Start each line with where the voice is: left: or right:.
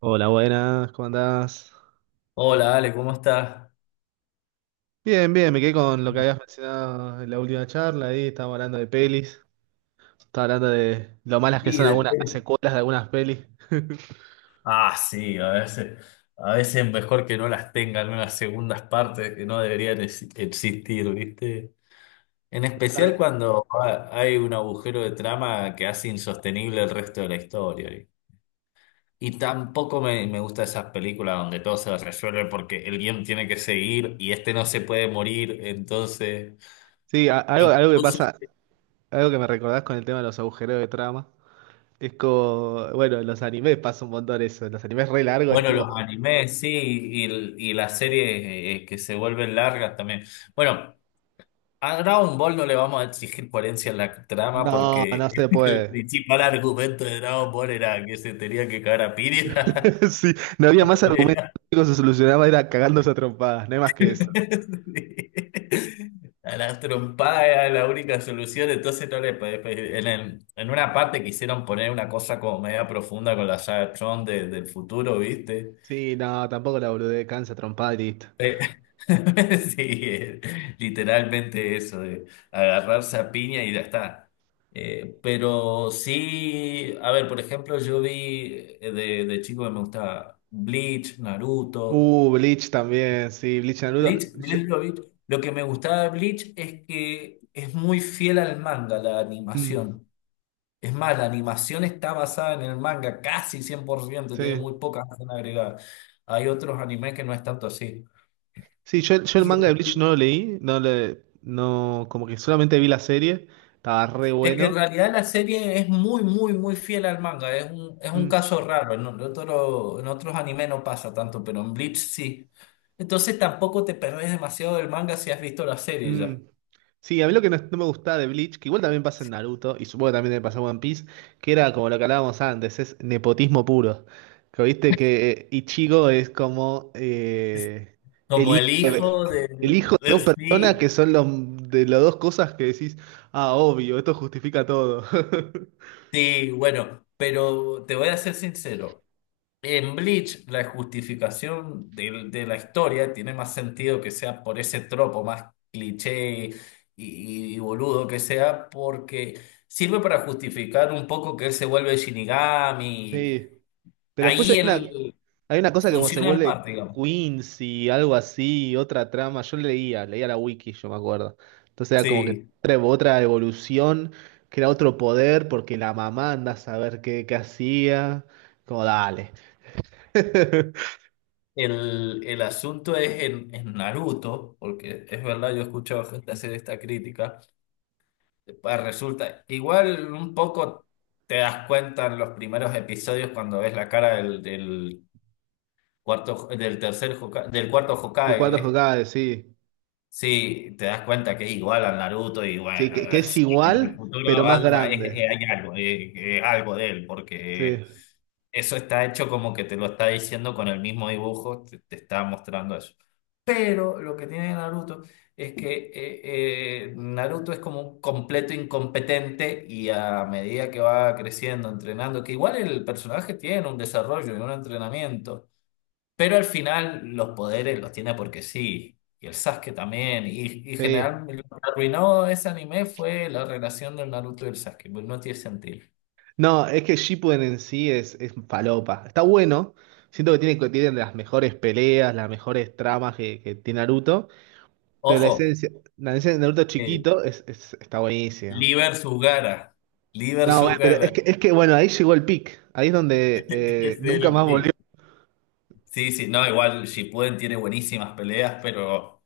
right: Hola, buenas, ¿cómo andás?
left: Hola, Ale, ¿cómo estás?
right: Bien, bien, me quedé con lo que habías mencionado en la última charla, ahí estábamos hablando de pelis, estaba hablando de lo malas que
left: Sí,
right: son algunas las
left: depende.
right: secuelas de algunas pelis.
left: Ah, sí, a veces mejor que no las tengan unas segundas partes que no deberían existir, ¿viste? En especial
right: Totalmente.
left: cuando hay un agujero de trama que hace insostenible el resto de la historia. ¿Vi? Y tampoco me gusta esas películas donde todo se resuelve porque el guión tiene que seguir y este no se puede morir, entonces...
right: Sí, algo que
left: Incluso
right: pasa, algo que me recordás con el tema de los agujeros de trama, es como, bueno, en los animes pasa un montón eso, en los animes re largos es
left: bueno,
right: tipo,
left: los animes, sí, y las series que se vuelven largas también. Bueno, a Dragon Ball no le vamos a exigir coherencia en la trama
right: no,
left: porque
right: no se
left: el
right: puede.
left: principal argumento de Dragon Ball era que se tenía que cagar a Piria.
right: Sí, no había más argumentos, lo único que se solucionaba era cagándose a trompadas, no hay más que eso.
left: A las trompadas era la única solución, entonces no le podés en, en una parte quisieron poner una cosa como media profunda con la saga Tron del futuro, ¿viste?
right: Sí, no, tampoco la boludez, cansa trompada y listo.
left: Sí, literalmente eso, de agarrarse a piña y ya está. Pero sí, a ver, por ejemplo, yo vi de chico que me gustaba Bleach, Naruto.
right: Bleach también, sí, Bleach
left: Bleach,
right: Naruto.
left: Lo vi. Lo que me gustaba de Bleach es que es muy fiel al manga, la
right: Mm,
left: animación. Es más, la animación está basada en el manga casi 100%, tiene
right: sí,
left: muy pocas escenas agregadas. Hay otros animes que no es tanto así.
right: yo el
left: Y
right: manga de Bleach
left: el,
right: no lo leí, no le, no, como que solamente vi la serie, estaba re
left: Es que
right: bueno.
left: en realidad la serie es muy, muy, muy fiel al manga. Es un
right: Mm.
left: caso raro, ¿no? En otros animes no pasa tanto, pero en Bleach sí. Entonces tampoco te perdés demasiado del manga si has visto la serie
right: Mm.
left: ya.
right: Sí, a mí lo que no me gustaba de Bleach, que igual también pasa en Naruto, y supongo que también le pasó en One Piece, que era como lo que hablábamos antes, es nepotismo puro. Que viste que Ichigo es como
left: Es
right: el
left: como
right: hijo
left: el
right: de,
left: hijo
right: el hijo de dos personas que
left: sí,
right: son los, de las dos cosas que decís, ah, obvio, esto justifica todo.
left: sí, bueno, pero te voy a ser sincero. En Bleach, la justificación la historia tiene más sentido que sea por ese tropo más cliché y boludo que sea, porque sirve para justificar un poco que él se vuelve Shinigami.
right: Sí. Pero después hay
left: Ahí
right: una,
left: él
right: hay una cosa que como se
left: funciona en
right: vuelve
left: parte, digamos.
right: Quincy, algo así, otra trama. Yo leía la wiki, yo me acuerdo. Entonces era como que
left: Sí,
right: otra, otra evolución, que era otro poder, porque la mamá anda a saber qué, qué hacía. Como dale.
left: el asunto es en Naruto, porque es verdad, yo he escuchado gente hacer esta crítica. Pues resulta, igual un poco te das cuenta en los primeros episodios cuando ves la cara del cuarto, del cuarto
right: De cuántos
left: Hokage.
right: jugaba, sí.
left: Sí, te das cuenta que es igual al Naruto y
right: Sí,
left: bueno,
right: que es
left: sí, en el
right: igual,
left: futuro
right: pero más
left: hay,
right: grande.
left: hay algo, algo de él, porque
right: Sí,
left: eso está hecho como que te lo está diciendo con el mismo dibujo, te está mostrando eso. Pero lo que tiene Naruto es que Naruto es como un completo incompetente y a medida que va creciendo, entrenando, que igual el personaje tiene un desarrollo y un entrenamiento. Pero al final los poderes los tiene porque sí. Y el Sasuke también. Y
right: sí.
left: general, lo que arruinó ese anime fue la relación del Naruto y el Sasuke. Pues no tiene sentido.
right: No, es que Shippuden en sí es falopa. Está bueno. Siento que tiene, que tienen las mejores peleas, las mejores tramas que tiene Naruto. Pero
left: Ojo,
right: la esencia de Naruto
left: eh,
right: chiquito es, está buenísimo.
left: Lee versus Gaara. Lee
right: No, bueno,
left: versus
right: pero
left: Gaara.
right: es que, es que, bueno, ahí llegó el pic. Ahí es donde
left: Es
right: nunca
left: el
right: más volvió.
left: pick. Sí, sí, no, igual Shippuden tiene buenísimas peleas, pero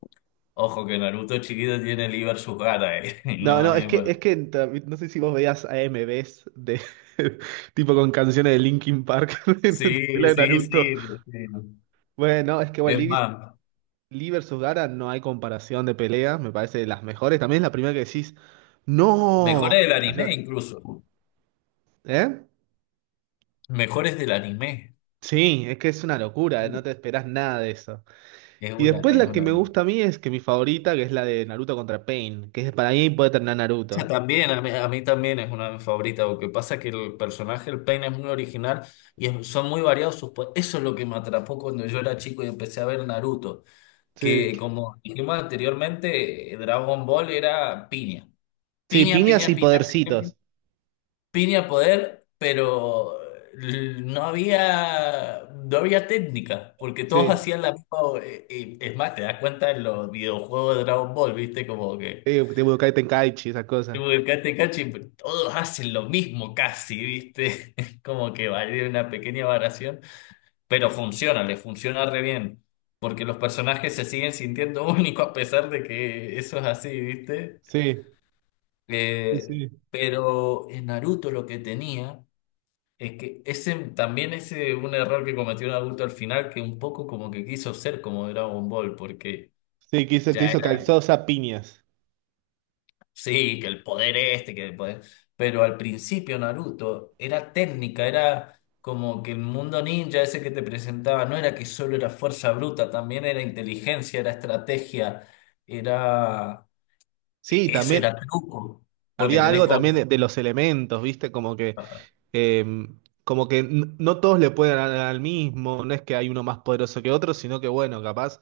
left: ojo que Naruto chiquito tiene Lee versus Gaara.
right: No,
left: No,
right: no, es que,
left: bueno.
right: es que no sé si vos veías AMVs de tipo con canciones de Linkin Park en la
left: Sí,
right: pelea de
left: sí,
right: Naruto.
left: sí, sí.
right: Bueno, es que bueno,
left: Es
right: Lee,
left: más,
right: Lee versus Gaara no hay comparación de pelea, me parece de las mejores. También es la primera que decís, ¡No!
left: mejores del anime incluso.
right: ¿Eh?
left: Mejores del anime.
right: Sí, es que es una locura, no te esperás nada de eso.
left: Es
right: Y
left: una,
right: después
left: es
right: la que
left: una.
right: me gusta a mí es que mi favorita, que es la de Naruto contra Pain, que es para mí puede terminar
left: O sea,
right: Naruto.
left: también, a mí también es una de mis favoritas. Lo que pasa es que el personaje, el Pain, es muy original y son muy variados sus. Eso es lo que me atrapó cuando yo era chico y empecé a ver Naruto. Que
right: Sí,
left: como dijimos anteriormente, Dragon Ball era piña.
right: sí,
left: Piña,
right: piñas
left: piña,
right: y
left: piña, piña, piña,
right: podercitos.
left: piña poder, pero no había, no había técnica, porque todos
right: Sí,
left: hacían la misma. Es más, te das cuenta en los videojuegos de Dragon Ball, ¿viste? Como que.
right: Sí, tipo Kaiten Kaichi, esas cosas.
left: Tipo, el Cate Cachi, pues, todos hacen lo mismo casi, ¿viste? Es como que vale una pequeña variación, pero funciona, le funciona re bien, porque los personajes se siguen sintiendo únicos a pesar de que eso es así, ¿viste?
right: Sí, sí,
left: Eh,
right: sí.
left: pero en Naruto lo que tenía es que ese también ese un error que cometió Naruto al final, que un poco como que quiso ser como Dragon Ball, porque...
right: Sí, que
left: Ya
right: hizo calzosa piñas.
left: sí, que el poder este, que el poder... Pero al principio Naruto era técnica, era como que el mundo ninja ese que te presentaba no era que solo era fuerza bruta, también era inteligencia, era estrategia, era...
right: Sí,
left: Eso
right: también
left: era truco, porque
right: había
left: tenés
right: algo
left: con...
right: también de los elementos, ¿viste? Eh, como que no todos le pueden ganar al mismo, no es que hay uno más poderoso que otro, sino que bueno, capaz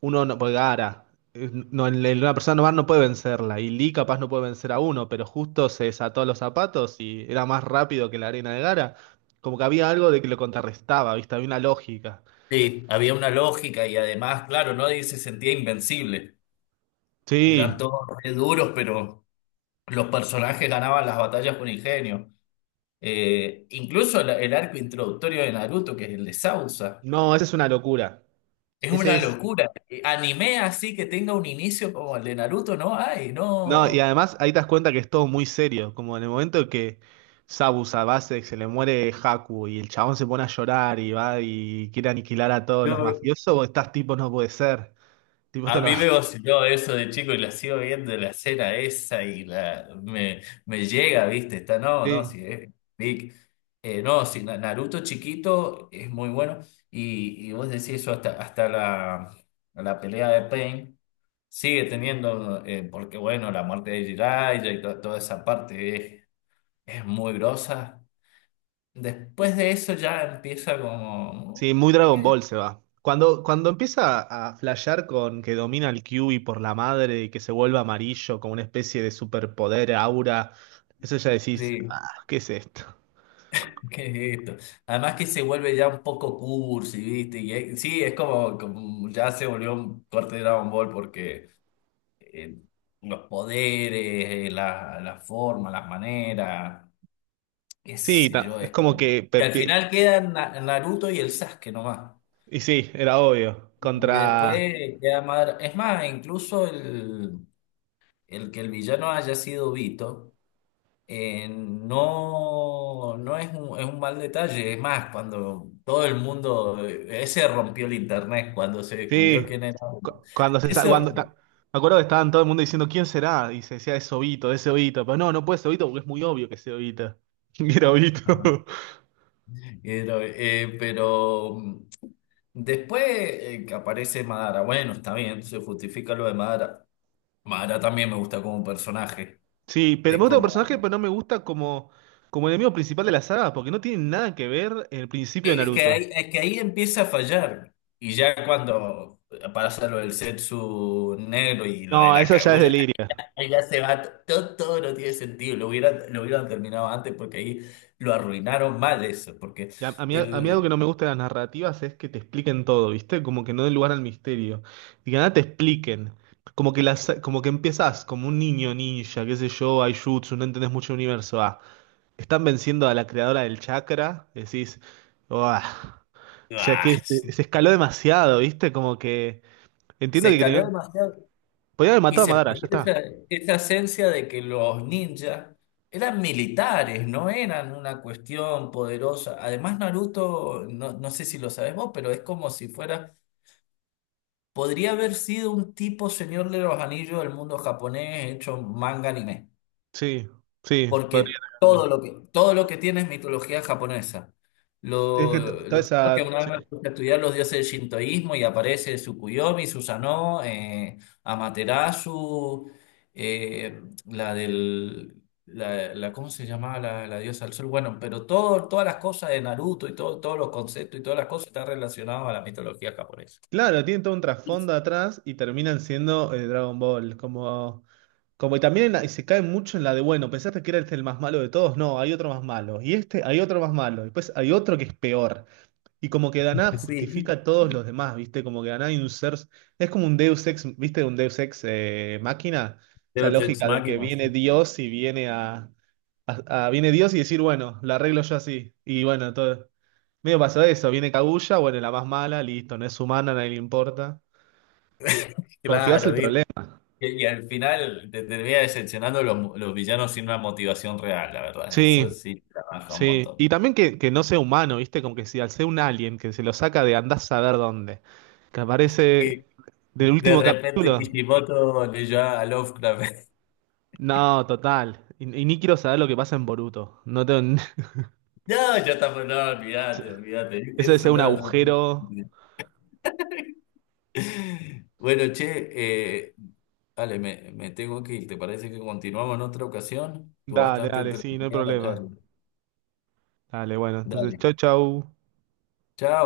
right: uno no puede Gaara, no, una persona normal no puede vencerla, y Lee capaz no puede vencer a uno, pero justo se desató los zapatos y era más rápido que la arena de Gara. Como que había algo de que lo contrarrestaba, ¿viste? Había una lógica.
left: Sí, había una lógica y además, claro, nadie se sentía invencible. Eran
right: Sí,
left: todos re duros, pero los personajes ganaban las batallas con ingenio. Incluso el arco introductorio de Naruto, que es el de Sausa.
right: no, esa es una locura.
left: Es
right: Ese
left: una
right: es
left: locura. Anime así que tenga un inicio como el de Naruto, no hay,
right: No, y
left: no.
right: además ahí te das cuenta que es todo muy serio, como en el momento que Sabu Savasek se le muere Haku y el chabón se pone a llorar y va y quiere aniquilar a todos los
left: No,
right: mafiosos, vos estás tipo, no puede ser, tipo, esto
left: a
right: no...
left: mí me vaciló eso de chico y la sigo viendo la escena esa y la me, me llega, ¿viste? Está, no, no,
right: Sí,
left: sí, es big. No, sí, Naruto chiquito es muy bueno. Y vos decís eso hasta, la pelea de Pain sigue teniendo, porque bueno, la muerte de Jiraiya y toda esa parte es muy grosa. Después de eso ya empieza como...
right: sí, muy Dragon
left: "Eh,
right: Ball se va. Cuando, cuando empieza a flashear con que domina el Kyuubi por la madre y que se vuelve amarillo como una especie de superpoder, aura, eso ya decís,
left: sí,
right: ah, ¿qué es esto?
left: ¿qué es esto? Además que se vuelve ya un poco cursi, ¿viste? Y sí, es como, como ya se volvió un corte de Dragon Ball porque eh, los poderes, la forma, las maneras, qué
right: Sí,
left: sé yo,
right: es
left: es
right: como
left: como...
right: que...
left: Que al final quedan Naruto y el Sasuke nomás.
right: y sí, era obvio.
left: Y después
right: Contra...
left: queda Madara. Es más, incluso el que el villano haya sido Vito. No, no es un, es un mal detalle. Es más, cuando todo el mundo, ese rompió el internet cuando se descubrió
right: Sí,
left: quién era.
right: cuando
left: Ese
right: cuando
left: rompió.
right: me acuerdo que estaban todo el mundo diciendo quién será y se decía es Obito, pero no, no puede ser Obito porque es muy obvio que es Obito. Y era Obito.
left: Ajá. Pero, después que aparece Madara, bueno, está bien, se justifica lo de Madara. Madara también me gusta como personaje.
right: Sí, pero me
left: Es
right: gusta el
left: como,
right: personaje, pero no me gusta como como enemigo principal de la saga porque no tiene nada que ver el principio de Naruto.
left: es que ahí empieza a fallar. Y ya cuando para hacer lo del Zetsu negro y lo de
right: No,
left: la
right: eso ya es
left: Kaguya,
right: delirio.
left: oiga, se va, todo, todo no tiene sentido, lo hubieran terminado antes porque ahí lo arruinaron mal eso, porque
right: Y a mí algo
left: el,
right: que no me gusta de las narrativas es que te expliquen todo, ¿viste? Como que no den lugar al misterio. Y que nada te expliquen. Como que las, como que empezás como un niño ninja, qué sé yo, Aijutsu, no entendés mucho el universo. Ah, están venciendo a la creadora del chakra, decís, "Uah". O sea
left: ah,
right: que se escaló demasiado, ¿viste? Como que entiendo
left: se
right: que
left: escaló
right: tenían,
left: demasiado
right: podían haber
left: y
right: matado a
left: se
right: Madara, ya
left: perdió esa,
right: está.
left: esa esencia de que los ninjas eran militares, no eran una cuestión poderosa. Además, Naruto, no, no sé si lo sabes vos, pero es como si fuera, podría haber sido un tipo Señor de los Anillos del mundo japonés hecho manga anime.
right: Sí, sí,
left: Porque
right: podrían haber.
left: todo lo que tiene es mitología japonesa.
right: Es
left: Lo,
right: que toda
left: lo porque
right: esa.
left: una vez
right: Sí.
left: me puse a estudiar los dioses del shintoísmo y aparece Tsukuyomi, Susanoo, Amaterasu, la del... ¿cómo se llamaba la diosa del sol? Bueno, pero todo, todas las cosas de Naruto y todo, todos los conceptos y todas las cosas están relacionados a la mitología japonesa.
right: Claro, tienen todo un trasfondo atrás y terminan siendo Dragon Ball. Como, como y también en y se cae mucho en la de, bueno, pensaste que era este el más malo de todos. No, hay otro más malo. Y este, hay otro más malo. Y después hay otro que es peor. Y como que Daná justifica
left: Sí,
right: a todos los demás, ¿viste? Como que Daná hay un ser. Es como un Deus ex, ¿viste? Un Deus ex máquina. Esa
left: de Ex
right: lógica de que
left: máquinas.
right: viene Dios y viene a, viene Dios y decir, bueno, la arreglo yo así. Y bueno, todo. Medio pasó eso. Viene Kaguya, bueno, la más mala, listo, no es humana, a nadie le importa. Como que va a ser el
left: Claro, Y,
right: problema.
left: y al final te termina decepcionando los, los villanos sin una motivación real, la verdad. Eso
right: Sí,
left: sí trabaja un
right: sí.
left: montón.
right: Y también que no sea humano, ¿viste? Como que si al ser un alien que se lo saca de andás a saber dónde. Que
left: Y
right: aparece del
left: de
right: último
left: repente
right: capítulo.
left: Kishimoto leyó a Lovecraft.
right: No, total. Y ni quiero saber lo que pasa en Boruto. No tengo...
left: No, ya estamos, no, olvídate, olvídate.
right: Eso debe
left: Eso
right: ser un
left: no, no.
right: agujero.
left: Bueno, che, Ale, me tengo que ir. ¿Te parece que continuamos en otra ocasión? Estuvo
right: Dale,
left: bastante
right: dale, sí, no hay
left: entretenida la
right: problema.
left: charla.
right: Dale, bueno, entonces,
left: Dale.
right: chau, chau.
left: Chao.